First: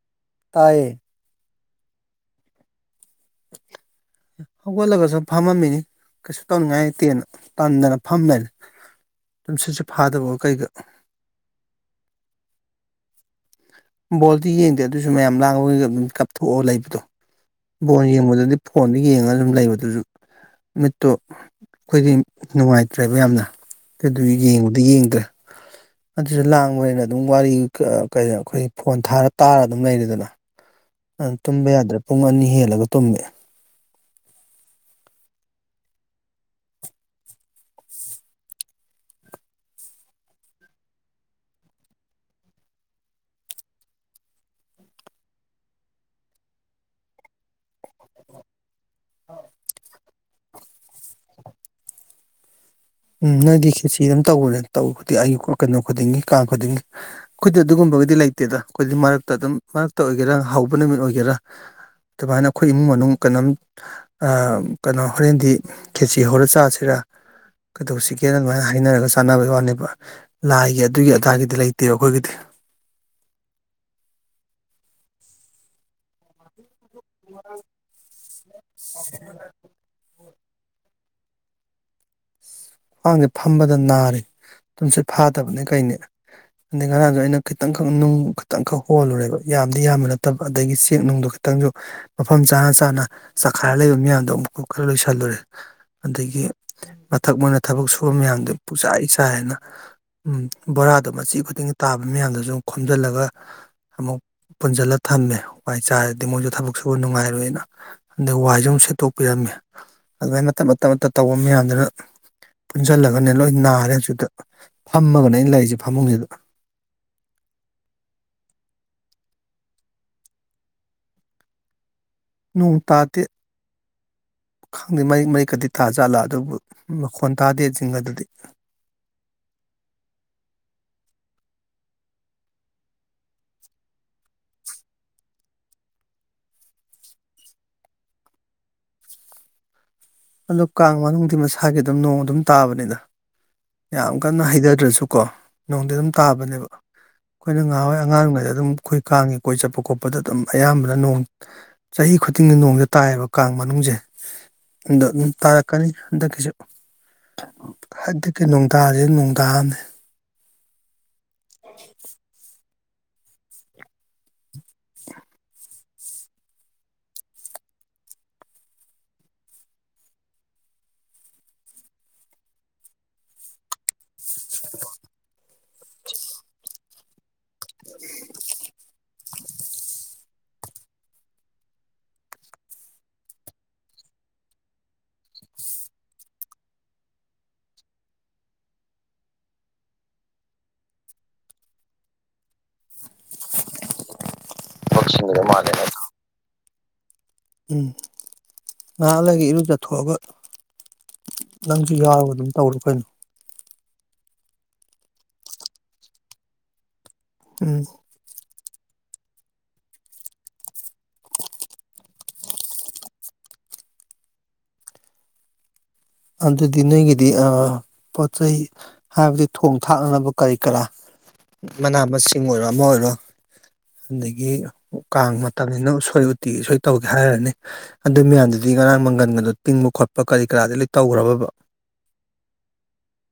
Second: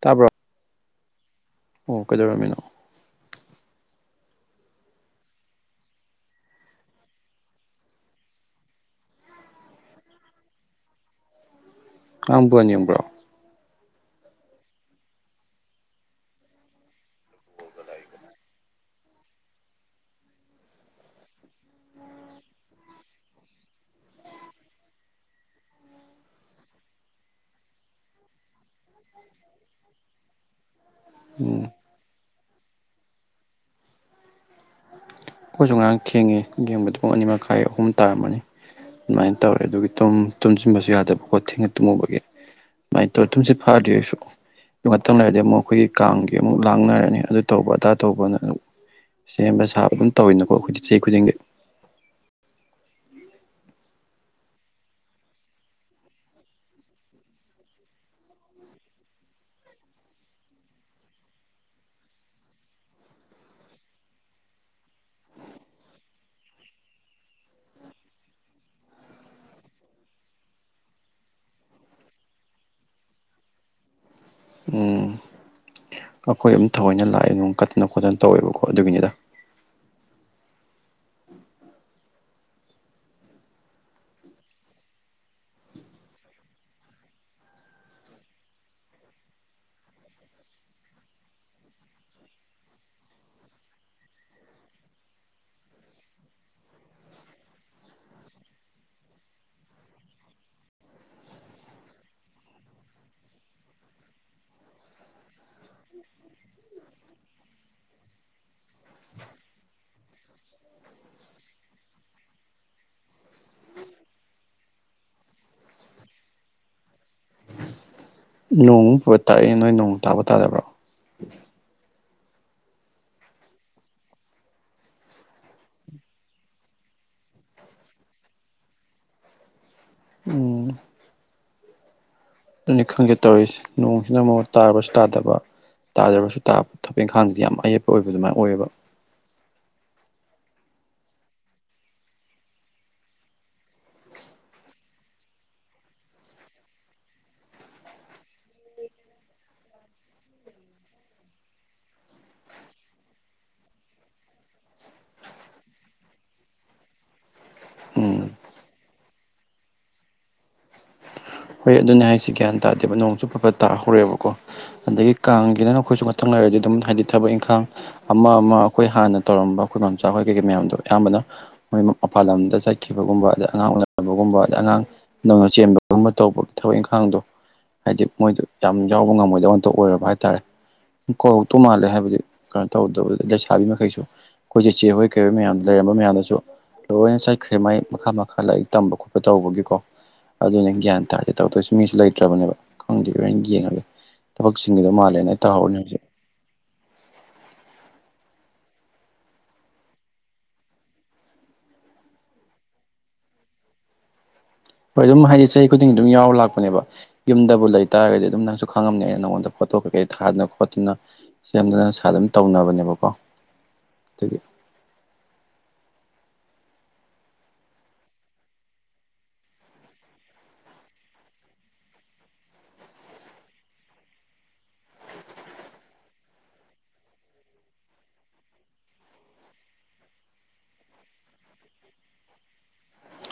ꯇꯥꯕꯔꯣ ꯇꯥꯏꯌꯦ ꯑꯣ ꯀꯩꯗꯧꯔꯝꯃꯤꯅꯣ [unintelligible] ꯍꯧꯒꯠꯂꯒꯁꯨꯝ ꯐꯝꯃꯝꯃꯤꯅꯤ ꯀꯩꯁꯨ ꯇꯧꯅꯤꯡꯉꯥꯏ ꯂꯩꯇꯦꯅ ꯇꯟꯗꯅ ꯐꯝ ꯂꯩꯔꯦ ꯇꯨꯝ ꯁꯤꯠꯁꯨ ꯐꯥꯗꯕ ꯀꯩꯒ ꯉꯔꯥꯡ ꯕꯣꯜ ꯌꯦꯡꯕ꯭ꯔꯣ ꯕꯣꯜꯗꯤ ꯌꯦꯡꯗꯦ ꯑꯗꯨꯁꯨ ꯃꯌꯥꯝ ꯂꯥꯡꯉꯒ ꯑꯗꯨꯝ ꯃꯤꯀꯥꯞꯊꯣꯛꯑ ꯂꯩꯕꯗꯣ ꯕꯣꯟ ꯌꯦꯡꯕꯗꯗꯤ ꯐꯣꯟꯗ ꯌꯦꯡꯉꯒ ꯑꯗꯨꯝ ꯂꯩꯕꯗꯨꯁꯨ ꯃꯤꯠꯇꯣ ꯑꯩꯈꯣꯏꯗꯤ ꯅꯨꯡꯉꯥꯏꯇ꯭ꯔꯦꯕ ꯌꯥꯝꯅ ꯑꯗꯨ ꯌꯦꯡꯕꯗꯤ ꯌꯦꯡꯗ꯭ꯔꯦ ꯑꯗꯨꯁꯨ ꯂꯥꯡꯕꯅꯤꯅ ꯑꯗꯨꯝ ꯋꯥꯔꯤ ꯀ ꯑꯩꯈꯣꯏ ꯐꯣꯟ ꯊꯥꯔ ꯇꯥꯔ ꯑꯗꯨꯝ ꯂꯩꯔꯦꯗꯅ ꯇꯨꯝꯕ ꯎꯝ ꯌꯥꯗ꯭ꯔꯦ ꯄꯨꯡ ꯑꯅꯤ ꯍꯦꯜꯂꯒ ꯇꯨꯝꯃꯦ ꯑꯩꯈꯣꯏꯁꯨ ꯉꯔꯥꯡ ꯊꯦꯡꯉꯤ ꯌꯦꯡꯕꯗꯨ ꯄꯨꯡ ꯑꯅꯤ ꯃꯈꯥꯏ ꯑꯍꯨꯝ ꯇꯥꯔꯝꯃꯅꯤ ꯑꯗꯨꯃꯥꯏꯅ ꯇꯧꯔꯦ ꯑꯗꯨꯒꯤ ꯇꯨꯝꯁꯤꯟꯕꯁꯨ ꯌꯥꯗꯕꯀꯣ ꯊꯦꯡꯉ ꯇꯨꯝꯃꯨꯕꯒꯤ ꯑꯗꯨꯃꯥꯏꯅ ꯇꯧꯔꯦ ꯊꯨꯝꯁꯤꯠ ꯐꯥꯗꯔꯤ ꯑꯩꯁꯨ ꯉꯥꯛꯇꯪ ꯂꯩꯔꯗꯤ ꯑꯃꯨꯛ ꯑꯩꯈꯣꯏꯒꯤ ꯀꯥꯡꯒꯤ ꯑꯃꯨꯛ ꯂꯥꯡꯅꯔꯅꯤ ꯑꯗꯨ ꯇꯧꯕ ꯑꯗꯥ ꯇꯧꯕꯅ ꯁꯦꯝꯕ ꯁꯥꯕ ꯑꯗꯨꯝ ꯇꯧꯋꯤꯅꯀꯣ ꯑꯩꯈꯣꯏꯗꯤ ꯆꯍꯤ ꯈꯨꯗꯤꯡꯒꯤ ꯎꯝ ꯅꯣꯏꯗꯤ ꯈꯦꯠꯁꯤ ꯑꯗꯨꯝ ꯇꯧꯕꯅꯦ ꯇꯧꯕꯗꯤ ꯑꯩꯒꯤ ꯀꯩꯅꯣ ꯈꯨꯗꯤꯡꯒꯤ ꯀꯥꯡ ꯈꯨꯗꯤꯡꯒꯤ ꯑꯩꯈꯣꯏꯗꯤ ꯑꯗꯨꯒꯨꯝꯕꯒꯤꯗꯤ ꯂꯩꯇꯦꯗ ꯑꯩꯈꯣꯏꯗꯤ ꯃꯔꯛꯇ ꯑꯗꯨꯝ ꯃꯔꯛꯇ ꯑꯣꯏꯒꯦꯔꯥ ꯍꯧꯕ ꯅꯨꯃꯤꯠ ꯑꯣꯏꯒꯦꯔꯥ ꯑꯗꯨꯃꯥꯏꯅ ꯑꯩꯈꯣꯏ ꯏꯃꯨꯡ ꯃꯅꯨꯡ ꯀꯩꯅꯣꯝ ꯀꯩꯅꯣ ꯍꯣꯔꯦꯟꯗꯤ ꯈꯦꯆꯤ ꯍꯧꯔ ꯆꯥꯁꯤꯔ ꯀꯩꯗꯧꯁꯤꯒꯦꯅ ꯑꯗꯨꯃꯥꯏꯅ ꯍꯥꯏꯅꯔꯒ ꯆꯥꯟꯅꯕꯩ ꯋꯥꯅꯦꯕ ꯂꯥꯏꯒꯤ ꯑꯗꯨꯒꯤ ꯑꯗꯥꯒꯤꯗꯤ ꯂꯩꯇꯦꯕ ꯑꯩꯈꯣꯏꯒꯤꯗꯤ ꯎꯝ ꯑꯩꯈꯣꯏ ꯑꯗꯨꯝ ꯊꯑꯣꯏꯅ ꯂꯥꯢ ꯅꯣꯡ ꯀꯠꯇꯅ ꯈꯣꯠꯇꯅ ꯇꯧꯋꯦꯕꯀꯣ ꯑꯗꯨꯒꯤꯅꯤꯗ ꯃꯤꯠꯄꯥꯟꯁꯤ ꯐꯝꯕꯗ ꯅꯥꯔꯦ ꯇꯨꯝ ꯁꯤꯠ ꯐꯥꯗꯕꯅꯤ ꯀꯩꯅꯤ ꯑꯗꯒꯤ ꯉꯔꯥꯡꯁꯨ ꯑꯩꯅ ꯈꯤꯇꯪ ꯈꯛ ꯅꯨꯡ ꯈꯤꯇꯪ ꯈꯛ ꯍꯣꯜꯂꯨꯔꯦꯕ ꯌꯥꯝꯗꯤ ꯌꯥꯝꯕ ꯅꯠꯇꯕ ꯑꯗꯒꯤ ꯆꯦꯛ ꯅꯨꯡꯗꯣ ꯈꯤ ꯈꯤꯇꯪꯁꯨ ꯃꯐꯝ ꯆꯥꯅ ꯆꯥꯅ ꯆꯈꯥꯏꯔ ꯂꯩꯕ ꯃꯤꯌꯥꯝꯗꯣ ꯑꯃꯨꯛꯀ ꯈꯔ ꯂꯣꯏꯁꯤꯜꯂꯨꯔꯦ ꯑꯗꯒꯤ ꯃꯊꯛ ꯃꯣꯏꯅ ꯊꯕꯛ ꯁꯨꯕ ꯃꯌꯥꯝꯗꯣ ꯄꯨꯆꯥꯏ ꯆꯥꯏ ꯍꯥꯏꯅ ꯎꯝ ꯕꯣꯔꯥꯗꯣ ꯃꯆꯤ ꯈꯨꯗꯤꯡꯒꯤ ꯇꯥꯕ ꯃꯌꯥꯝꯗꯁꯨ ꯈꯣꯝꯖꯤꯜꯂꯒ ꯑꯃꯨꯛ ꯄꯨꯟꯁꯤꯜꯂ ꯊꯝꯃꯦ ꯋꯥꯏ ꯆꯥꯔꯗꯤ ꯃꯣꯏꯁꯨ ꯊꯕꯛ ꯁꯨꯕ ꯅꯨꯡꯉꯥꯏꯔꯣꯏꯅ ꯑꯗꯩ ꯋꯥꯏꯁꯨ ꯑꯗꯨꯝ ꯁꯦꯠꯇꯣꯛꯄꯤꯔꯝꯃꯤ ꯑꯗꯨꯃꯥꯏꯅ ꯃꯇꯥꯠ ꯃꯇꯥꯠ ꯇꯧꯕ ꯃꯌꯥꯝꯗꯨꯅ ꯄꯨꯟꯁꯤꯜꯂꯒꯅꯦ ꯂꯣꯏ ꯅꯥꯔꯦ ꯍꯧꯖꯤꯛꯗ ꯐꯝꯃꯒꯅꯦ ꯑꯩꯅ ꯂꯩꯔꯤꯁꯦ ꯐꯃꯨꯡꯁꯤꯗ ꯅꯣꯡꯃꯨꯛ ꯄꯨꯔ ꯇꯥꯔꯛꯏ ꯅꯣꯡ ꯇꯥꯕ ꯇꯥꯗꯕ꯭ꯔꯣ ꯅꯣꯡ ꯇꯥꯇꯦ ꯈꯪꯗꯦ ꯃꯔꯤꯛ ꯃꯔꯤꯛꯀꯗꯤ ꯇꯥꯖꯥꯠꯂ ꯑꯗꯨꯕꯨ ꯃꯈꯣꯟ ꯇꯥꯗꯦ ꯆꯤꯡ ꯒꯗꯗꯤ ꯎꯝ ꯑꯗꯨꯅꯤ ꯈꯪꯒꯦ ꯇꯧꯔꯤꯁꯦ ꯅꯣꯡꯁꯤꯅ ꯑꯃꯨ ꯇꯥꯔꯕꯁꯨ ꯇꯥꯗꯕ ꯇꯥꯗꯕꯔꯁꯨ ꯇꯥꯕ ꯊꯕꯛ ꯏꯪꯈꯥꯡꯗꯤ ꯌꯥꯝ ꯑꯌꯦꯠꯄ ꯑꯣꯏꯕ ꯑꯗꯨꯃꯥꯏ ꯑꯣꯏꯌꯦꯕ ꯑꯗꯣ ꯀꯥꯡ ꯃꯅꯨꯡꯗꯗꯤ ꯃꯁꯥꯒꯤ ꯑꯗꯨꯝ ꯅꯣꯡ ꯑꯗꯨꯝ ꯇꯥꯕꯅꯤꯗ ꯌꯥꯝ ꯀꯟꯅ ꯍꯩꯗꯗ꯭ꯔꯁꯨꯀꯣ ꯅꯣꯡꯗꯤ ꯑꯗꯨꯝ ꯇꯥꯕꯅꯦꯕ ꯑꯩꯈꯣꯏꯅ ꯉꯥꯍꯥꯟꯋꯥꯢ ꯑꯉꯥꯡꯑꯣꯢꯉꯩꯗ ꯑꯗꯨꯝ ꯈꯣꯏ ꯀꯥꯡꯉꯤ ꯀꯣꯏ ꯆꯠꯄ ꯈꯣꯠꯄꯗ ꯑꯗꯨꯝ ꯑꯌꯥꯝꯕꯅ ꯅꯣꯡ ꯆꯍꯤ ꯈꯨꯗꯤꯡꯒꯤ ꯅꯣꯡꯗ ꯇꯥꯏꯌꯦꯕ ꯀꯥꯡ ꯃꯅꯨꯡꯁꯦ ꯑ ꯑꯗꯨꯝ ꯇꯥꯔꯛꯀꯅꯤ ꯍꯟꯗꯛꯀꯤꯁꯨ ꯎꯝ ꯍꯟꯗꯛꯀꯤ ꯅꯣꯡ ꯇꯥꯁꯤ ꯅꯨꯡꯗꯥꯡꯅꯦ ꯍꯣꯏ ꯑꯗꯨꯅꯦ ꯍꯥꯏꯁꯤ ꯒ꯭ꯌꯥꯟ ꯇꯥꯗꯦꯕ ꯅꯣꯡ ꯆꯨ ꯐꯐꯠ ꯇꯥꯍꯧꯔꯦꯕꯀꯣ ꯑꯗꯒꯤ ꯀꯥꯡꯒꯤꯗꯅ ꯑꯩꯈꯣꯏꯁꯨ ꯉꯇꯪ ꯂꯩꯔꯗꯤ ꯑꯗꯨꯝ ꯍꯥꯏꯗꯤ ꯊꯕꯛ ꯏꯪꯈꯥꯡ ꯑꯃ ꯑꯃ ꯑꯈꯣꯏ ꯍꯥꯟꯅ ꯇꯧꯔꯝꯕ ꯑꯩꯈꯣꯏ ꯃꯝꯆꯥ ꯍꯣꯏ ꯀꯩꯀꯩ ꯃꯌꯥꯝꯗꯣ ꯑꯌꯥꯝꯕꯅ ꯃꯣꯏ ꯃ ꯄꯥꯟ ꯂꯝꯗ ꯆꯠꯈꯤꯕꯒꯨꯝꯕ ꯑꯗꯩ ꯑꯉꯥꯡ ꯎꯅꯕꯒꯨꯝꯕ ꯑꯗꯩ ꯑꯉꯥꯡ ꯅꯧꯅ ꯆꯦꯟꯕ ꯇꯧꯕ ꯊꯕꯛ ꯏꯪꯈꯥꯡꯗꯣ ꯍꯥꯏꯗꯤ ꯃꯣꯏꯗꯣ ꯌꯥꯝ ꯌꯥꯎꯕ ꯉꯝꯃꯣꯏꯗꯕ ꯑꯃꯇ ꯑꯣꯏꯔꯕ ꯍꯥꯏꯇꯥꯔꯦ ꯀꯧꯔꯣꯛ ꯇꯧ ꯃꯥꯜꯂꯦ ꯍꯥꯏꯕꯗꯤ ꯀꯩꯅꯣ ꯇꯧꯗꯕꯩ ꯂꯩꯁꯥꯕꯤ ꯃꯈꯩꯁꯨ ꯑꯩꯈꯣꯏ ꯆꯦꯆꯦ ꯍꯣꯏ ꯀꯩ ꯍꯣꯏ ꯃꯌꯥꯝ ꯂꯩꯔꯝꯕ ꯃꯌꯥꯝꯗꯁꯨ ꯂꯣꯏꯅ ꯆꯠꯈ꯭ꯔꯦ ꯃꯥꯏ ꯃꯈꯥ ꯃꯈꯥ ꯂꯥꯏꯔꯤꯛ ꯇꯝꯕ ꯈꯣꯠꯄ ꯇꯧꯕꯒꯤꯀꯣ ꯑꯗꯨꯅꯦ ꯒ꯭ꯌꯥꯟ ꯍꯥꯏꯇꯥꯥꯔꯗꯤ ꯇꯧꯛꯇꯣꯏꯁꯨ ꯃꯤꯁꯨ ꯂꯩꯇ꯭ꯔꯕꯅꯦꯕ ꯈꯪꯗꯦ ꯂꯣꯏꯅ ꯌꯦꯡꯉꯒꯦ ꯊꯕꯛꯁꯤꯡꯗꯨꯗꯣ ꯃꯥꯜꯂꯦꯅ ꯑꯩ ꯇꯧꯍꯧꯔꯅꯤ ꯍꯧꯖꯤꯛ ꯎꯝ ꯉꯥꯏꯍꯥꯛꯂꯗꯒꯤ ꯏꯔꯨ ꯆꯠꯊꯣꯛꯑꯒ ꯅꯪꯁꯨ ꯌꯥꯎꯔꯒ ꯑꯗꯨꯝ ꯇꯧꯔꯣ ꯀꯩꯅꯣ ꯍꯣꯏ ꯑꯗꯨꯝ ꯍꯥꯏꯗꯤ ꯆꯍꯤ ꯈꯨꯗꯤꯡꯒꯤ ꯑꯗꯨꯝ ꯌꯥꯎꯔ ꯂꯥꯛꯄꯅꯦꯕ ꯌꯨꯝꯗꯕꯨ ꯎꯝ ꯂꯩꯇꯥꯥꯔꯒꯗꯤ ꯑꯗꯨꯝ ꯅꯪ ꯈꯪꯉꯝꯅꯦ ꯑꯩꯅ ꯅꯪꯉꯣꯟꯗ ꯐꯣꯇꯣ ꯀꯩꯀꯩ ꯊꯥꯗꯅ ꯈꯣꯠꯇꯅ ꯁꯦꯝꯗꯅ ꯏꯁꯥ ꯑꯗꯨꯝ ꯇꯧꯅꯕꯅꯦꯕꯀꯣ ꯊꯒꯤꯦ ꯑꯗꯨꯗꯤ ꯅꯣꯏꯒꯤꯗꯤ ꯄꯣꯠ ꯆꯩ ꯍꯥꯏꯕꯗꯤ ꯊꯣꯡ ꯊꯥꯛꯅꯅꯕ ꯀꯔꯤ ꯀꯔꯥ ꯃꯅꯥ ꯃꯁꯤꯡ ꯑꯣꯏꯔꯣ ꯑꯃ ꯑꯣꯏꯔꯣ ꯑꯗꯒꯤ ꯀꯥꯡ ꯃꯇꯝꯅꯤꯅ ꯎꯁꯣꯏ ꯎꯇꯤ ꯁꯣꯏ ꯇꯧꯒꯦ ꯍꯥꯏꯔꯅꯤ ꯑꯗꯨ ꯃꯌꯥꯝꯗꯨꯗꯤ ꯉꯔꯥꯡ ꯃꯪꯒꯟꯒꯗꯣ ꯇꯤꯡꯕ ꯈꯣꯠꯄ ꯀꯔꯤ ꯀꯔꯥꯗꯤ ꯂꯣꯏ ꯇꯧꯒꯔꯕꯕ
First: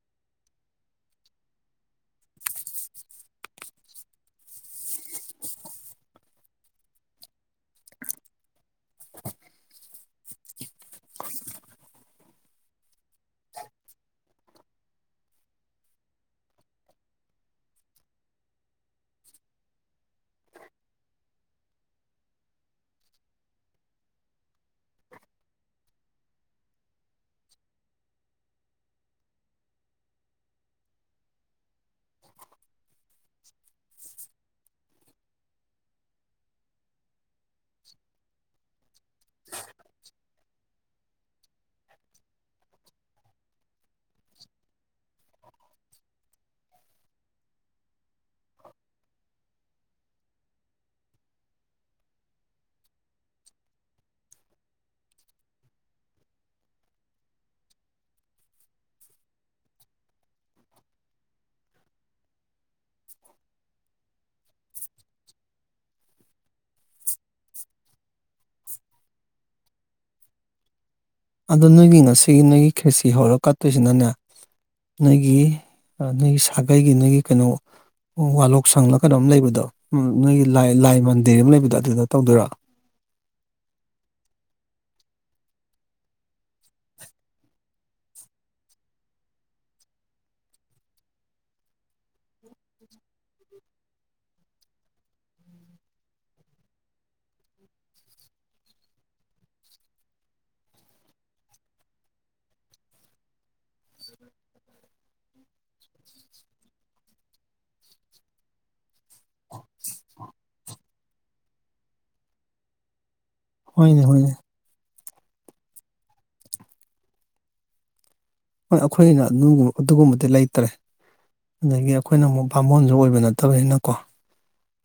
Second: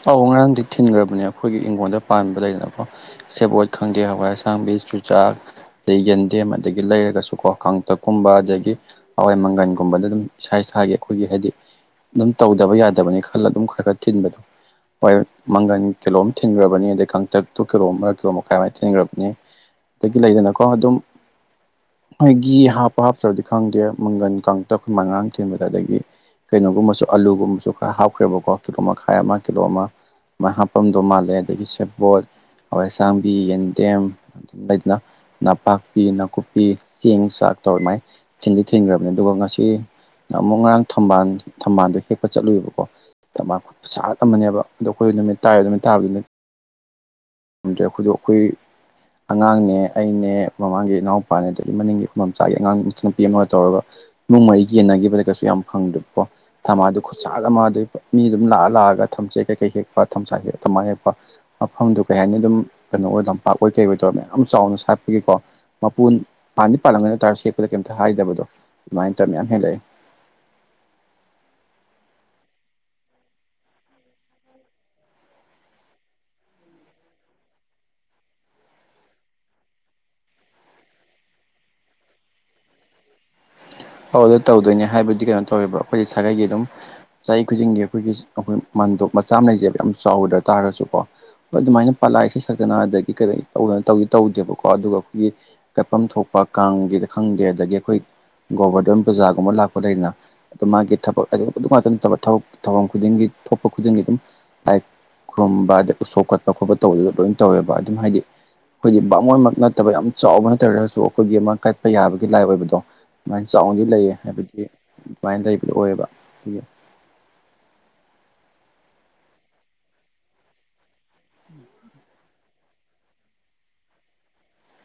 ꯑꯧ ꯉꯔꯥꯡꯗꯤ ꯊꯤꯟꯒꯔꯕꯅꯦ ꯑꯩꯈꯣꯏꯒꯤ ꯏꯪꯒꯣꯟꯗ ꯄꯥꯟꯕ ꯂꯩꯗꯅꯀꯣ ꯁꯦꯕꯣꯠ ꯈꯪꯗꯦ ꯍꯋꯥꯏ ꯑꯁꯥꯡꯕꯤ ꯆꯨꯖꯥꯛ ꯑꯇꯩ ꯌꯦꯟꯗꯦꯝ ꯑꯗꯒꯤ ꯂꯩꯔꯒꯁꯨ ꯀꯣ ꯀꯥꯡꯇꯛꯀꯨꯝꯕ ꯑꯗꯒꯤ ꯍꯋꯥꯏ ꯃꯪꯒꯜꯒꯨꯝꯕꯗ ꯑꯗꯨꯝ ꯏꯁꯥ ꯏꯁꯥꯒꯤ ꯑꯩꯈꯣꯏꯒꯤ ꯍꯥꯏꯗꯤ ꯑꯗꯨꯝ ꯇꯧꯗꯕ ꯌꯥꯗꯕꯅꯤ ꯈꯜꯂ ꯑꯗꯨꯝ ꯈꯔ ꯈꯔ ꯊꯤꯟꯕꯗꯣ ꯍꯣꯏ ꯃꯪꯒꯟ ꯀꯤꯂꯣꯝ ꯊꯤꯟꯒꯔꯕꯅꯤ ꯑꯗꯩ ꯀꯥꯡꯇꯛꯇꯨ ꯀꯤꯂꯣ ꯑꯝꯃ ꯀꯤꯂꯣꯝ ꯃꯈꯥꯏꯋꯥꯏ ꯊꯤꯟꯈ꯭ꯔꯕꯅꯤ ꯗꯒꯤ ꯂꯩꯗꯅꯀꯣ ꯑꯗꯨꯝ ꯍꯣꯏ ꯘꯤ ꯍꯥꯞꯄ ꯍꯥꯞꯇ꯭ꯔꯕꯗꯤ ꯈꯪꯗꯦ ꯃꯪꯒꯟ ꯀꯥꯡꯇꯛ ꯑꯩꯈꯣꯏꯃꯥ ꯉꯥꯔꯥꯡ ꯊꯤꯟꯕꯗ ꯑꯗꯒꯤ ꯀꯩꯅꯣꯒꯨꯝꯕꯁꯨ ꯑꯥꯂꯨꯒꯨꯝꯕꯁꯨ ꯈꯔ ꯍꯥꯞꯈ꯭ꯔꯦꯕꯀꯣ ꯀꯤꯂꯣ ꯃꯈꯥꯏ ꯑꯃ ꯀꯤꯂꯣ ꯑꯃ ꯑꯃꯥꯏ ꯍꯥꯞꯄꯝꯗꯣ ꯃꯥꯜꯂꯦ ꯑꯗꯒꯤ ꯁꯦꯕꯣꯠ ꯍꯋꯥꯏꯁꯥꯡꯕꯤ ꯌꯦꯟꯗꯦꯝ ꯂꯩꯥꯗꯅ ꯅꯄꯥꯛꯄꯤ ꯅꯥꯀꯨꯞꯄꯤ ꯆꯦꯡ ꯆꯥꯛ ꯇꯧꯔ ꯑꯃꯥꯏ ꯊꯤꯟꯗꯤ ꯊꯤꯟꯈ꯭ꯔꯕꯅꯦ ꯑꯗꯨꯒ ꯉꯁꯤ ꯑꯃꯨꯛ ꯉꯔꯥꯡ ꯊꯝꯕꯥꯜ ꯊꯝꯕꯥꯜꯗꯣ ꯍꯦꯛꯄ ꯆꯠꯂꯨꯏꯦꯕꯀꯣ ꯊꯝꯕꯥꯜ ꯈꯨꯁꯥꯠ ꯑꯃꯅꯦꯕ ꯑꯗꯣ ꯑꯩꯈꯣꯏ ꯅꯨꯃꯤꯠ ꯇꯥꯔꯦꯗꯅ ꯇꯥꯕꯗꯤ ꯅꯨꯃꯤꯠ ꯃꯔꯝꯗꯤ ꯑꯩꯈꯣꯏꯗꯣ ꯑꯩꯈꯣꯏ ꯑꯉꯥꯡꯅꯦ ꯑꯩꯅꯦ ꯃꯃꯥꯡꯒꯤ ꯏꯅꯥꯎꯄꯥꯅꯦ ꯑꯗꯒꯤ ꯃꯅꯤꯡꯒꯤ ꯈꯨꯃꯝꯆꯥꯒꯤ ꯑꯉꯥꯡ ꯃꯆꯟꯅꯨꯄꯤ ꯑꯃꯒ ꯇꯧꯔꯒ ꯏꯃꯨꯡ ꯃꯔꯤ ꯌꯦꯟꯅꯒꯤꯕꯗ ꯀꯩꯁꯨ ꯌꯥꯝ ꯐꯪꯗꯦꯀꯣ ꯊꯝꯚꯥꯟꯗꯨ ꯈꯨꯠꯁꯥꯠ ꯑꯃ ꯑꯗꯨꯒꯤ ꯃꯤ ꯑꯗꯨꯝ ꯂꯥꯛꯑ ꯂꯥꯛꯑꯒ ꯊꯝꯆꯦꯠ ꯀꯩꯀꯩ ꯍꯦꯛꯄ ꯊꯝꯆ ꯊꯝꯚꯥꯟ ꯍꯦꯛꯄ ꯃꯐꯝꯗꯨ ꯀꯩ ꯍꯥꯏꯅꯤ ꯑꯗꯨꯝ ꯀꯩꯅꯣ ꯑꯣꯏ ꯂꯝꯄꯥꯛ ꯑꯣꯏ ꯀꯩ ꯑꯣꯏꯇꯧꯔꯥ ꯃꯌꯥꯝ ꯆꯥꯎꯅ ꯁꯥꯠꯄꯒꯤꯀꯣ ꯃꯄꯨꯟ ꯄꯥꯟꯗꯤ ꯄꯥꯜꯂꯝꯒꯅꯤ ꯑꯇꯥꯔꯁꯨ ꯁꯦꯛꯄꯗ ꯀꯩꯝꯇ ꯍꯥꯏꯗꯕꯗꯣ ꯑꯗꯨꯃꯥꯏ ꯇꯧꯔ ꯃꯌꯥꯝ ꯍꯦꯜꯂꯛꯑꯦ ꯑꯗꯣ ꯅꯣꯏꯒꯤ ꯉꯁꯤꯒꯤ ꯅꯣꯏꯒꯤ ꯈꯦꯆꯤ ꯍꯧꯔ ꯀꯠꯇꯣꯏꯁꯤꯅꯅꯦ ꯅꯣꯏꯒꯤ ꯑ ꯅꯣꯏꯒꯤ ꯁꯥꯒꯩꯒꯤ ꯅꯣꯏꯒꯤ ꯀꯩꯅꯣ ꯑꯣ ꯋꯥꯂꯣꯛ ꯁꯪꯂ ꯀꯩꯅꯣꯝ ꯂꯩꯕꯗꯣ ꯎꯝ ꯅꯣꯏꯒꯤ ꯂꯥꯏ ꯂꯥꯏ ꯃꯟꯗꯤꯔ ꯑꯃ ꯂꯩꯕꯗꯣ ꯑꯗꯨꯗ ꯇꯧꯗꯣꯏꯔꯥ ꯇꯧꯗꯤ ꯇꯧꯗꯣꯏꯅꯦ ꯍꯥꯏꯕꯗꯤ ꯀꯩꯅꯣ ꯇꯧꯋꯦꯕ ꯑꯩꯈꯣꯏꯒꯤ ꯁꯥꯒꯩꯒꯤ ꯑꯗꯨꯝ ꯆꯍꯤ ꯈꯨꯗꯤꯡꯒꯤ ꯑꯩꯈꯣꯏꯒꯤ ꯑꯁꯤ ꯑꯩꯈꯣꯏ ꯃꯥꯟꯗꯣꯞ ꯃꯆꯥ ꯑꯝ ꯂꯩꯖꯦ ꯌꯥꯝ ꯆꯥꯎꯗ꯭ꯔ ꯇꯥꯔꯁꯨꯀꯣ ꯑꯗꯨꯃꯥꯏꯅ ꯄꯂꯥ ꯏꯁꯩ ꯁꯛꯇꯅ ꯑꯗꯒꯤ ꯀꯔꯤ ꯇꯧꯗꯅ ꯇꯧꯗꯤ ꯇꯧꯗꯦꯕꯀꯣ ꯑꯗꯨꯒ ꯑꯩꯈꯣꯏꯒꯤ ꯀꯠꯐꯝ ꯊꯣꯛꯄ ꯀꯥꯡꯒꯤꯗ ꯈꯪꯗꯦ ꯑꯗꯒꯤ ꯑꯩꯈꯣꯏ ꯒꯣꯕꯔꯗꯣꯟꯚꯨꯖꯒꯨꯝꯕ ꯂꯥꯛꯄ ꯂꯩꯗꯅꯥ ꯑꯗꯨ ꯃꯥꯒꯤ ꯊꯕꯛ ꯍꯥꯏꯗꯤ ꯑꯗꯨ ꯉꯥꯛꯇ ꯅꯠꯇꯕ ꯊꯕꯛ ꯊꯧꯔꯝ ꯈꯨꯗꯤꯡꯒꯤ ꯊꯣꯛꯄ ꯈꯨꯗꯤꯡꯒꯤ ꯑꯗꯨꯝ ꯍꯥꯏ ꯈꯨꯔꯨꯝꯕꯥꯗꯤ ꯎꯁꯣꯞ ꯀꯠꯄ ꯈꯣꯠꯄ ꯇꯧꯕꯗꯨꯗ ꯂꯣꯏꯅ ꯇꯧꯋꯦꯕ ꯑꯗꯨꯝ ꯍꯥꯏꯗꯤ ꯑꯩꯈꯣꯏꯒꯤ ꯕꯥꯃꯣꯟꯃꯛ ꯅꯠꯇꯕ ꯌꯥꯝ ꯆꯥꯎꯕ ꯅꯠꯇꯔꯒꯁꯨ ꯑꯩꯈꯣꯏꯒꯤ ꯑꯃ ꯀꯠꯄ ꯌꯥꯕꯒꯤ ꯂꯥꯏ ꯑꯣꯏꯕꯗꯣ ꯑꯗꯨꯃꯥꯏꯅ ꯆꯥꯎꯅꯗꯤ ꯍꯣꯏꯅꯦ ꯂꯩꯌꯦ ꯍꯣꯏꯅꯦ ꯍꯥꯏꯕꯗꯤ ꯑꯗꯨꯃꯥꯏꯅ ꯂꯩꯕꯗꯣ ꯑꯣꯏꯌꯦꯕ ꯑꯗꯨꯒꯤ ꯍꯣꯏ ꯑꯩꯈꯣꯏꯅ ꯑꯗꯨꯒꯨꯝ ꯑꯗꯨꯒꯨꯝꯕꯗꯤ ꯂꯩꯇ꯭ꯔꯦ ꯑꯗꯒꯤ ꯑꯩꯈꯣꯏꯅ ꯑꯃꯨꯛ ꯚꯥꯝꯃꯣꯟꯁꯨ ꯑꯣꯏꯕ ꯅꯠꯇꯕꯅꯤꯅꯀꯣ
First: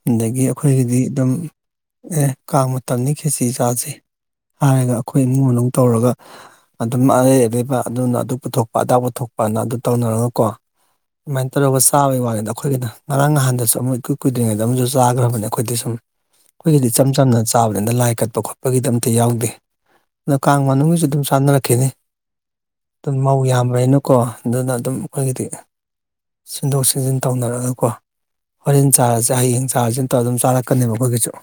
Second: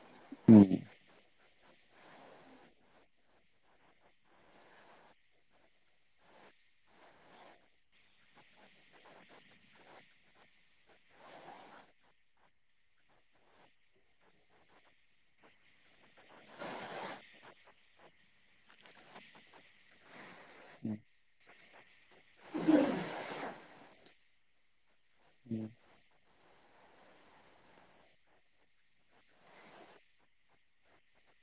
ꯑꯗꯒꯤ ꯎꯝ ꯑꯩꯈꯣꯏꯒꯤꯗꯤ ꯑꯗꯨꯝ ꯑꯦ ꯀꯥꯡ ꯃꯇꯝꯅꯤ ꯈꯦꯆꯤ ꯆꯥꯁꯦ ꯍꯥꯏꯔꯒ ꯑꯩꯈꯣꯏ ꯏꯃꯨꯡ ꯃꯅꯨꯡ ꯇꯧꯔꯒ ꯑꯗꯨꯝ ꯑꯔꯩ ꯑꯔꯩꯕ ꯑꯗꯨꯅ ꯑꯗꯨꯛ ꯄꯨꯊꯣꯛꯄ ꯑꯗꯥ ꯄꯨꯊꯣꯛꯄꯅ ꯑꯗꯨ ꯇꯧꯅꯔꯒ ꯀꯣ ꯑꯗꯨꯃꯥꯏꯅ ꯇꯧꯔꯒ ꯆꯥꯕꯩ ꯋꯥꯅꯤꯗ ꯑꯩꯈꯣꯏꯒꯤꯅ ꯉꯔꯥꯡ ꯅꯍꯥꯟꯗꯁꯨ ꯑꯃꯨꯛ ꯏꯀꯨꯏ ꯀꯨꯏꯗ꯭ꯔꯤꯉꯩꯗ ꯑꯃꯁꯨ ꯆꯥꯈ꯭ꯔꯕꯅꯤ ꯑꯩꯈꯣꯏꯗꯤ ꯁꯨꯝ ꯑꯩꯈꯣꯏꯒꯤꯗꯤ ꯏꯆꯝ ꯆꯝꯅ ꯆꯥꯕꯅꯤꯗ ꯂꯥꯏ ꯀꯠꯄ ꯈꯣꯠꯄꯒꯤꯗꯤ ꯑꯝꯇ ꯌꯥꯎꯗꯦ ꯑꯗꯣ ꯀꯥꯡ ꯃꯅꯨꯡꯒꯤꯁꯨ ꯑꯗꯨꯝ ꯆꯥꯟꯅꯔꯛꯈꯤꯅꯤ ꯑꯗꯨꯝ ꯃꯧ ꯌꯥꯝꯕꯅꯤꯅꯀꯣ ꯑꯗꯨꯅ ꯑꯗꯨꯝ ꯑꯩꯈꯣꯏꯒꯤꯗꯤ ꯁꯤꯟꯗꯣꯛ ꯁꯤꯖꯤꯟ ꯇꯧꯅꯔꯒꯀꯣ ꯍꯣꯔꯦꯟ ꯆꯥꯔꯁꯦ ꯍꯌꯦꯡ ꯆꯥꯔꯖꯦ ꯇꯧꯔ ꯑꯗꯨꯝ ꯆꯥꯔꯛꯀꯅꯦꯕ ꯑꯈꯣꯏꯒꯤꯁꯨ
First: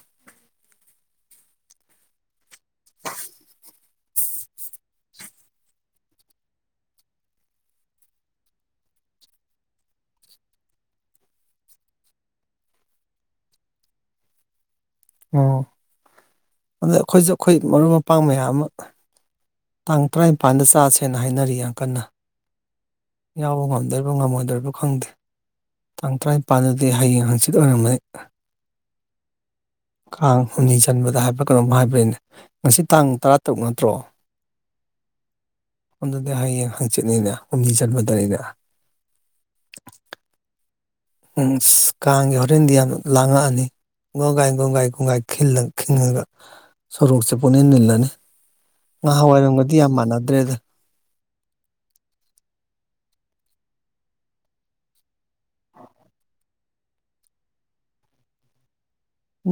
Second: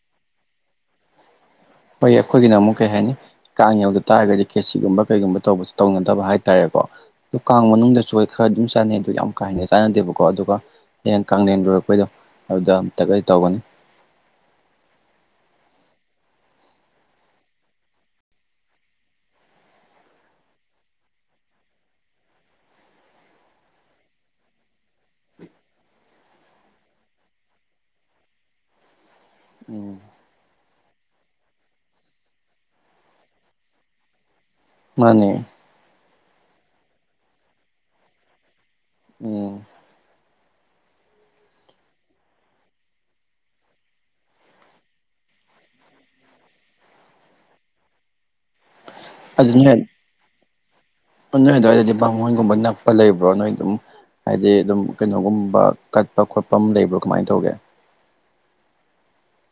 ꯍꯣꯏꯌꯦ ꯑꯩꯈꯣꯏꯒꯤꯅ ꯑꯃꯨꯛ ꯀꯩ ꯍꯥꯏꯅꯤ ꯀꯥꯡ ꯌꯧꯒꯤ ꯇꯥꯔꯒꯗꯤ ꯈꯦꯆꯤꯒꯨꯝꯕ ꯀꯩꯒꯨꯝꯕ ꯇꯧꯕꯖꯦ ꯇꯧꯅꯗꯕ ꯍꯥꯏꯇꯥꯔꯦꯀꯣ ꯗꯣ ꯀꯥꯡ ꯃꯅꯨꯡꯗ ꯆꯣꯏ ꯈꯔ ꯑꯗꯨꯝ ꯆꯥꯅꯩ ꯑꯗꯨ ꯌꯥꯝ ꯀꯥ ꯍꯦꯟꯅ ꯆꯥꯟꯅꯗꯦꯕꯀꯣ ꯑꯗꯨꯒ ꯍꯌꯦꯡ ꯀꯥꯡꯂꯦꯟ ꯂꯣꯏꯔꯛꯄꯩꯗꯣ ꯑꯗꯨꯗ ꯑꯃꯝꯇꯒ ꯇꯧꯒꯅꯤ ꯑꯣ ꯑꯗꯣ ꯑꯩꯈꯣꯏꯖꯨ ꯑꯩꯈꯣꯏ ꯃꯔꯨꯞ ꯃꯄꯥꯡ ꯃꯌꯥꯝ ꯑꯃ ꯇꯥꯡ ꯇꯔꯥꯏꯟꯄꯥꯟꯗ ꯆꯥꯁꯦꯅ ꯍꯥꯏꯅꯔꯤ ꯌꯥꯝ ꯀꯟꯅ ꯌꯥꯎꯕ ꯉꯝꯗꯣꯏꯔꯤꯕ ꯉꯝꯃꯣꯏꯗꯣꯏꯔꯤꯕ ꯈꯪꯗꯦ ꯇꯥꯡ ꯇꯔꯥꯏꯟꯄꯥꯟꯗꯨꯗꯤ ꯍꯌꯦꯡ ꯍꯪꯆꯤꯠ ꯑꯣꯏꯔꯝꯒꯅꯤ ꯎꯝ ꯀꯥꯡ ꯍꯨꯝꯅꯤ ꯆꯟꯕꯗ ꯍꯥꯏꯕ꯭ꯔ ꯀꯩꯅꯣꯝ ꯍꯥꯏꯕ꯭ꯔꯤꯅꯦ ꯉꯁꯤ ꯇꯥꯡ ꯇꯔꯥꯇꯔꯨꯛ ꯅꯠꯇ꯭ꯔꯣ ꯃꯥꯅꯦ ꯑꯗꯨꯗꯤ ꯍꯌꯦꯡ ꯍꯪꯆꯤꯠꯅꯤꯅꯦ ꯍꯨꯝꯅꯤ ꯆꯟꯕꯗꯅꯤꯅꯦ ꯎꯝ [unintelligible] ꯀꯥꯡꯒꯤ ꯍꯣꯔꯦꯟꯗꯤ ꯌꯥꯝꯅ ꯂꯥꯡꯉꯛꯑꯅꯤ ꯒꯣꯡꯒꯥꯏ ꯒꯣꯡꯒꯥꯏ ꯒꯣꯡꯒꯥꯏ ꯈꯤꯜꯂꯒ ꯈꯤꯡꯉꯒ ꯁꯣꯔꯣꯛꯁꯦ ꯄꯨꯅꯤꯟ ꯅꯤꯜꯂꯅꯤ ꯑꯗꯨ ꯅꯍꯥꯟꯋꯥꯏꯔꯝꯒꯗꯤ ꯅꯣꯏ ꯌꯥꯝ ꯃꯥꯟꯅꯗ꯭ꯔꯦꯗ ꯅꯣꯏ ꯑꯗꯨꯋꯥꯏꯗꯗꯤ ꯕꯥꯃꯣꯟꯒꯨꯝꯕ ꯅꯛꯄ ꯂꯩꯕ꯭ꯔꯣ ꯅꯣꯏ ꯑꯗꯨꯝ ꯍꯥꯏꯗꯤ ꯑꯗꯨꯝ ꯀꯩꯅꯣꯒꯨꯝꯕ ꯀꯠꯄ ꯈꯣꯠꯄꯝ ꯂꯩꯕ꯭ꯔꯣ ꯀꯃꯥꯏꯅ ꯇꯧꯒꯦ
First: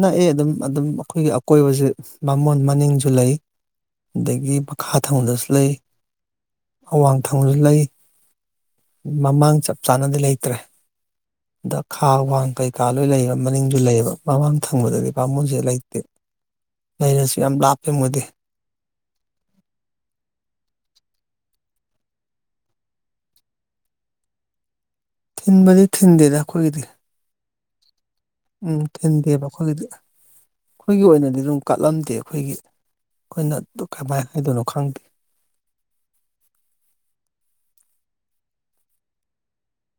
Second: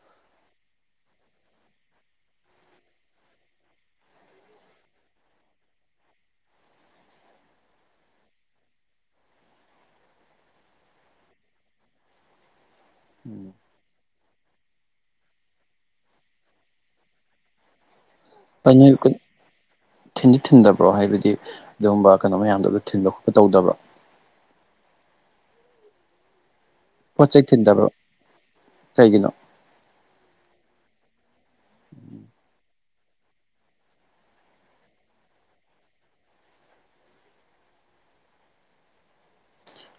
ꯅꯛꯑꯦ ꯑꯗꯨꯝ ꯑꯗꯨꯝ ꯑꯩꯈꯣꯏꯒꯤ ꯑꯀꯣꯏꯕꯁꯦ ꯚꯥꯃꯣꯟ ꯃꯅꯤꯡꯁꯨ ꯂꯩ ꯑꯗꯒꯤ ꯃꯈꯥ ꯊꯪꯕꯗꯁꯨ ꯂꯩ ꯑꯋꯥꯡ ꯊꯪꯕꯗꯁꯨ ꯂꯩ ꯃꯃꯥꯡ ꯆꯞ ꯆꯥꯅꯗꯤ ꯂꯩꯇ꯭ꯔꯦ [inaudible] ꯗ ꯈꯥ ꯋꯥꯡ ꯀꯩꯀꯥ ꯂꯣꯏ ꯂꯩꯕ ꯃꯅꯤꯡꯁꯨ ꯂꯩꯌꯦꯕ ꯃꯃꯥꯡ ꯊꯪꯕꯗꯗꯤ ꯕꯥꯃꯣꯟꯁꯦ ꯂꯩꯇꯦ ꯂꯩꯩꯔꯁꯨ ꯌꯥꯝ ꯂꯥꯞꯄꯦ ꯃꯣꯏꯗꯤ [unintelligible] ꯊꯤꯟꯗꯤ ꯊꯤꯟꯗꯕ꯭ꯔꯣ ꯍꯥꯏꯕꯗꯤ ꯑꯗꯨꯒꯨꯝꯕ ꯀꯩꯅꯣ ꯃꯌꯥꯝꯗꯨ ꯑꯝꯇ ꯊꯤꯟꯕ ꯈꯣꯠꯄ ꯇꯧꯗꯕ꯭ꯔꯣ ꯊꯤꯟꯕꯗꯤ ꯊꯤꯟꯗꯦꯗ ꯑꯩꯈꯣꯏꯒꯤꯗꯤ ꯄꯣꯠ ꯆꯩ ꯊꯤꯟꯗꯕ꯭ꯔꯣ ꯎꯝ ꯀꯩꯒꯤꯅꯣ ꯊꯤꯟꯗꯦꯕ ꯑꯩꯈꯣꯏꯒꯤꯗꯤ ꯑꯩꯈꯣꯏꯒꯤ ꯑꯣꯏꯅꯗꯤ ꯑꯗꯨꯝ ꯀꯠꯂꯝꯗꯦ ꯑꯩꯈꯣꯏꯒꯤ ꯑꯩꯈꯣꯏꯅ ꯀꯃꯥꯏꯅ ꯍꯥꯏꯗꯣꯏꯅꯣ ꯈꯪꯗꯦ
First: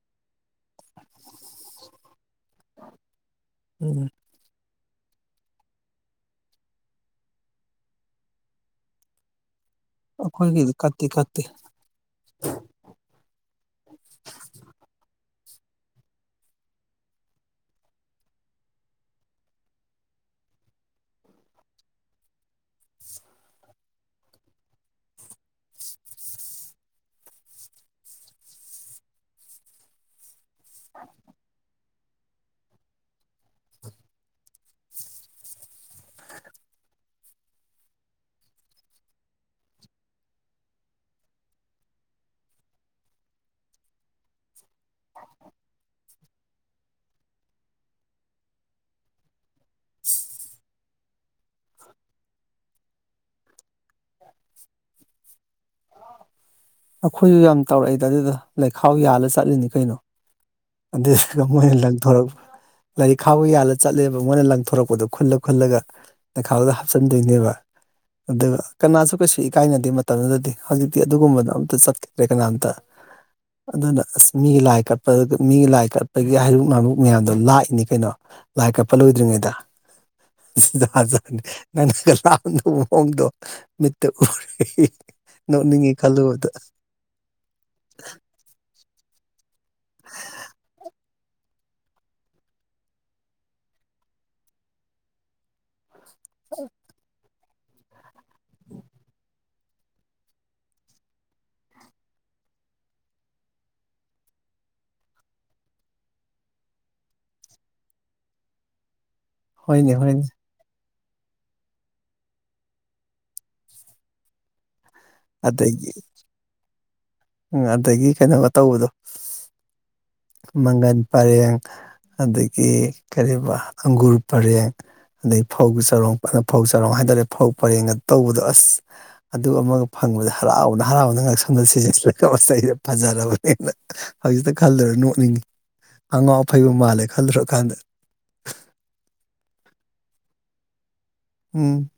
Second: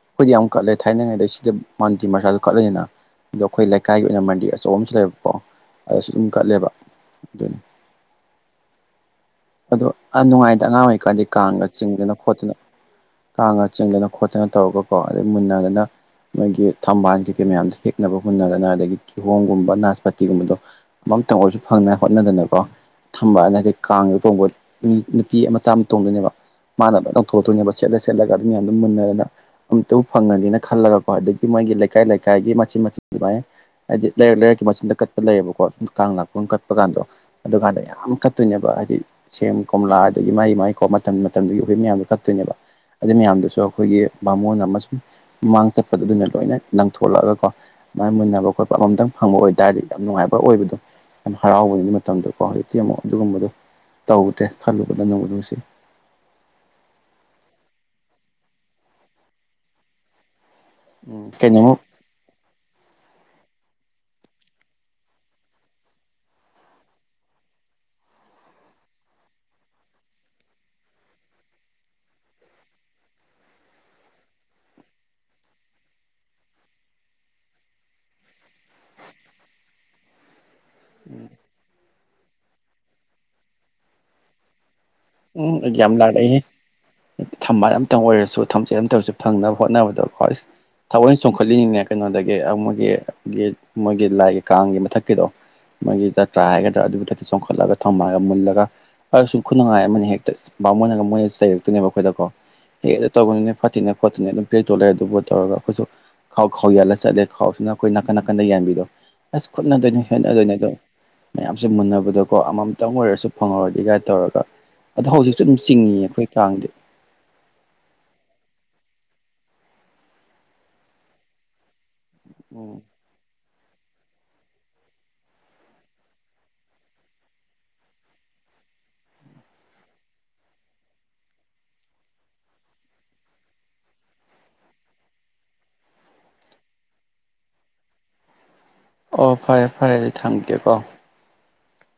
ꯑꯩꯈꯣꯏꯗꯤ ꯌꯥꯝ ꯀꯠꯂꯦ ꯊꯥꯏꯅꯉꯩꯗꯩ ꯁꯤꯗ ꯃꯥꯟꯇꯤꯔ ꯃꯆꯥꯁꯨ ꯀꯠꯂꯅꯤꯅ ꯑꯗꯣ ꯑꯩꯈꯣꯏ ꯂꯩꯀꯥꯏꯒꯤ ꯎꯝ ꯑꯣꯏꯅ ꯃꯟꯗꯤꯔ ꯑꯆꯧ ꯑꯆꯩꯕ ꯑꯃꯁꯨ ꯂꯩꯕꯀꯣ ꯑꯗꯨꯁꯨ ꯑꯗꯨꯝ ꯀꯠꯂꯦꯕ ꯑꯗꯨꯅꯤ ꯑꯗꯣ ꯑꯥ ꯅꯨꯡꯉꯥꯏꯗ ꯑꯩꯈꯣꯏꯒꯤꯗꯤ ꯑꯉꯥꯡ ꯀꯠꯇꯤ ꯑꯣꯏꯔꯤꯀꯥꯟꯗꯤ ꯀꯠꯇꯦ ꯀꯥꯡꯒ ꯆꯤꯡꯗꯅ ꯈꯣꯠꯇꯅ ꯀꯥꯡꯒ ꯆꯤꯡꯗꯅ ꯈꯣꯠꯇꯅ ꯇꯧꯔꯒꯀꯣ ꯑꯗꯩ ꯃꯨꯟꯅꯗꯅ ꯃꯣꯏꯒꯤ ꯊꯝꯕꯥꯜ ꯀꯩꯀꯩ ꯃꯌꯥꯝꯗꯣ ꯍꯦꯛꯅꯕ ꯃꯨꯟꯅꯗꯅ ꯑꯗꯒꯤ ꯀꯤꯍꯣꯝꯒꯨꯝꯕ ꯅꯥꯁꯄꯇꯤꯒꯨꯝꯕꯗꯣ ꯑꯃꯝꯇꯪ ꯑꯣꯏꯔꯁꯨ ꯐꯪꯅꯥꯏ ꯍꯣꯠꯅꯗꯅꯀꯣ ꯊꯝꯕꯥꯜ ꯑꯗꯩ ꯀꯥꯡ ꯇꯣꯡꯕ ꯅꯤ ꯅꯨꯄꯤ ꯃꯆꯥ ꯑꯃ ꯇꯣꯡꯗꯣꯏꯅꯦꯕ ꯃꯥꯥꯅ ꯑꯗꯨꯝ ꯂꯪꯊꯣꯔꯛꯇꯣꯏꯅꯦꯕ ꯁꯦꯠꯂ ꯁꯦꯠꯂꯒ ꯑꯗꯨ ꯃꯌꯥꯝꯗꯨ ꯃꯨꯟꯅꯔꯅ ꯑꯝꯇꯕꯨ ꯐꯪꯉꯅꯤꯅ ꯈꯜꯂꯒꯀꯣ ꯑꯗꯒꯤ ꯃꯣꯏꯒꯤ ꯂꯩꯀꯥꯏ ꯂꯩꯀꯥꯏꯒꯤ ꯃꯆꯤꯠ ꯃꯆꯤꯠ ꯑꯗꯨꯃꯥꯏ ꯍꯥꯏꯗꯤ ꯂꯩꯔꯛ ꯂꯩꯔꯛꯀꯤ ꯃꯆꯤꯟꯗ ꯀꯠꯄ ꯂꯩꯌꯦꯕꯀꯣ ꯑꯗꯨꯝ ꯀꯥꯡ ꯂꯥꯛꯄ ꯑꯗꯨꯝ ꯀꯠꯄ ꯀꯥꯟꯗꯣ ꯑꯗꯨꯀꯥꯟꯗ ꯌꯥꯝ ꯀꯠꯇꯣꯏꯅꯦꯕ ꯍꯥꯏꯗꯤ ꯁꯦꯝ ꯀꯣꯝꯂꯥ ꯑꯗꯒꯤ ꯃꯥꯏ ꯃꯥꯏ ꯀꯣ ꯃꯇꯝ ꯃꯇꯝꯗꯨꯒꯤ ꯎꯍꯩ ꯃꯌꯥꯝꯗꯣ ꯀꯠꯇꯣꯏꯅꯦꯕ ꯑꯗꯨꯏ ꯃꯌꯥꯝꯗꯨꯁꯨ ꯑꯩꯈꯣꯏꯒꯤ ꯕꯥꯃꯣꯟ ꯑꯃꯁꯨꯡ ꯃꯥꯡ ꯆꯠꯄꯗꯨꯗꯨꯅ ꯂꯣꯏꯅ ꯂꯪꯊꯣꯛꯂꯛꯑꯒꯀꯣ ꯃꯥꯏ ꯃꯨꯟꯅꯕ ꯈꯣꯠꯄ ꯑꯃꯃꯝꯇꯪ ꯐꯪꯕ ꯑꯣꯏꯇꯥꯔꯗꯤ ꯌꯥꯝ ꯅꯨꯡꯉꯥꯏꯕ ꯑꯣꯏꯕꯗꯣ ꯌꯥꯝ ꯍꯔꯥꯎꯕꯒꯤ ꯃꯇꯝꯗꯨ ꯀꯣ ꯍꯧꯖꯤꯛꯇꯤ ꯑꯃꯨꯛ ꯑꯗꯨꯒꯨꯝꯕꯗꯣ ꯇꯧꯗ꯭ꯔꯦ ꯈꯜꯂꯨꯕꯗ ꯅꯨꯕꯨ ꯅꯨꯁꯤ ꯑꯩꯈꯣꯏꯁꯨ ꯌꯥꯝ ꯇꯧꯔꯛꯏꯗ ꯑꯗꯨꯗ ꯂꯩꯈꯥꯎ ꯌꯥꯜꯂ ꯆꯠꯂꯤꯅꯤ ꯀꯩꯅꯣ ꯎꯝ [unintelligible] ꯃꯣꯏꯅ ꯀꯩꯅꯣꯃꯨꯛ ꯂꯪ ꯊꯣꯔꯛ ꯂꯥꯏꯔꯤꯛ ꯈꯥꯎꯒ ꯌꯥꯜꯂ ꯆꯠꯂꯦꯕ ꯃꯣꯏꯅ ꯂꯪꯊꯣꯔꯛꯄꯗꯣ ꯈꯨꯜꯂ ꯈꯨꯜꯂꯒ ꯂꯩꯈꯥꯎꯗ ꯍꯥꯞꯆꯟꯗꯣꯏꯅꯦꯕ ꯑꯗꯨꯒ ꯀꯅꯥꯁꯨ ꯀꯩꯁꯨ ꯏꯀꯥꯏꯅꯗꯦ ꯃꯇꯝꯗꯨꯗꯗꯤ ꯍꯧꯖꯤꯛꯇꯤ ꯑꯗꯨꯒꯨꯝꯕꯗꯣ ꯑꯝ ꯇ ꯆꯠꯈꯤꯗ꯭ꯔꯦ ꯀꯅꯥꯝꯇ [inaudible] ꯑꯗꯨꯅ ꯑꯁ ꯃꯤꯒꯤ ꯂꯥꯏ ꯀꯠꯄ ꯑꯗꯨ ꯃꯤꯒꯤ ꯂꯥꯏ ꯀꯠꯄꯒꯤ ꯍꯩꯔꯨꯛ ꯂꯥꯂꯨꯛ ꯃꯌꯥꯝꯗꯣ ꯂꯥꯛꯏꯅꯤ ꯀꯩꯅꯣ ꯂꯥꯏ ꯀꯠꯄ ꯂꯣꯏꯗ꯭ꯔꯤꯉꯩꯗ ꯖꯥꯠ ꯖꯥꯠꯅꯤ ꯅꯪꯅꯒ ꯂꯥꯛꯑꯝꯗꯧ ꯃꯑꯣꯡꯗꯣ ꯃꯤꯠꯇ ꯎꯔꯦ ꯎꯝ ꯑꯩꯗꯤ ꯅꯣꯛꯅꯤꯡꯉꯤ ꯌꯥꯝ ꯂꯥꯛꯂꯩꯍꯦ ꯈꯜꯂꯨꯕꯗ ꯊꯝꯕꯥꯜ ꯑꯃꯇꯪ ꯑꯣꯏꯔꯁꯨ ꯊꯝꯆꯦꯠ ꯑꯃꯇꯪꯔꯁꯨ ꯐꯪꯅꯕ ꯍꯣꯠꯅꯕꯗ ꯍꯣ ꯊꯑꯣꯢ ꯆꯣꯡꯈꯠꯂꯤꯅꯤꯅꯦ ꯀꯩꯅꯣꯗꯒꯤ ꯃꯣꯏꯒꯤ ꯒꯤ ꯃꯣꯏꯒꯤ ꯂꯥꯏꯒꯤ ꯀꯥꯡꯒꯤ ꯃꯊꯛꯀꯤꯗꯣ ꯃꯣꯢꯒꯤ ꯖꯇ꯭ꯔꯥ ꯍꯥꯏꯒꯗ꯭ꯔꯥ ꯑꯗꯨꯒꯤꯗꯛꯇ ꯆꯣꯡꯈꯠꯂꯒ ꯊꯧꯕꯥꯜꯒ ꯃꯨꯜꯂꯒ ꯑꯁꯨ ꯈꯨꯅꯨꯡꯉꯥꯏ ꯑꯃꯅꯤ ꯍꯦꯛꯇ ꯑꯁ ꯃꯣꯏꯅꯒ ꯃꯣꯏꯅꯒ ꯆꯩꯔꯛꯇꯣꯏꯅꯦꯕ ꯑꯩꯈꯣꯏꯗꯀꯣ ꯍꯦꯛ ꯑꯗꯨ ꯇꯧꯒꯅꯨꯅꯦ ꯐꯠꯇꯤꯅꯦ ꯈꯣꯠꯇꯦꯅ ꯑꯗꯨꯝ ꯄꯤꯔꯛ ꯇꯣ ꯂꯩꯔꯗꯨꯕꯣ ꯇꯧꯔꯒ ꯑꯩꯈꯣꯏꯁꯨ ꯈꯥꯎ ꯈꯥꯎ ꯌꯥꯜꯂ ꯆꯠꯂꯦ ꯈꯥꯎꯁꯤꯅ ꯑꯩꯈꯣꯏ ꯅꯥꯀꯟ ꯅꯥꯀꯟꯗ ꯌꯥꯟꯕꯤꯗꯣ ꯑꯁ ꯍꯣꯏꯅꯦ ꯈꯨꯠꯅꯗꯣꯏꯅꯦ ꯍꯣꯏꯅꯦ ꯍꯣꯠꯅꯗꯣꯏꯅꯦ ꯑꯗꯣ ꯃꯌꯥꯝꯁꯦ ꯃꯨꯟꯅꯕꯗꯀꯣ ꯑꯃꯃꯝꯇꯪ ꯑꯣꯏꯔꯁꯨ ꯐꯪꯍꯧꯔꯗꯤ ꯒꯥꯏ ꯇꯧꯔꯒ ꯑꯗꯣ ꯍꯧꯖꯤꯛꯁꯨ ꯑꯗꯨꯝ ꯑꯗꯒꯤ ꯆꯤꯡꯏ ꯑꯩꯈꯣꯏ ꯀꯥꯡꯗꯤ ꯎꯝ ꯑꯗꯒꯤ ꯀꯩꯅꯣꯒ ꯇꯧꯕꯗꯣ ꯃꯪꯒꯟ ꯄꯔꯦꯡ ꯑꯗꯒꯤ ꯎꯝ ꯀꯔꯤꯌꯦꯕ ꯑꯪꯒꯨꯔ ꯄꯔꯦꯡ ꯑꯗꯩ ꯐꯧ ꯆꯔꯣꯡ ꯐꯧ ꯆꯥꯔꯣꯡ ꯍꯥꯏꯇꯥꯔꯦ ꯐꯧ ꯄꯔꯦꯡꯒ ꯇꯧꯕꯗꯣ ꯑꯁ ꯑꯗꯨ ꯑꯃꯒ ꯐꯪꯕꯗ ꯍꯔꯥꯎꯕꯗ ꯍꯔꯥꯎꯕꯗ ꯉꯛꯁꯝꯗ ꯁꯤꯖꯤꯟꯂꯒ ꯃꯆꯩꯁꯤꯗ ꯐꯖꯔꯕꯅꯦꯅ ꯍꯧꯖꯤꯛꯇ ꯈꯜꯂꯨꯔ ꯅꯣꯛꯅꯤꯡꯉꯤ ꯑꯉꯥꯎ ꯑꯐꯩꯕꯨ ꯃꯥꯜꯂꯦ ꯈꯜꯂꯨꯔꯀꯥꯟꯗ ꯑꯣ ꯐꯔꯦ ꯐꯔꯦ ꯑꯩꯗꯤ ꯊꯝꯒꯤꯒꯦꯀꯣ ꯎꯝ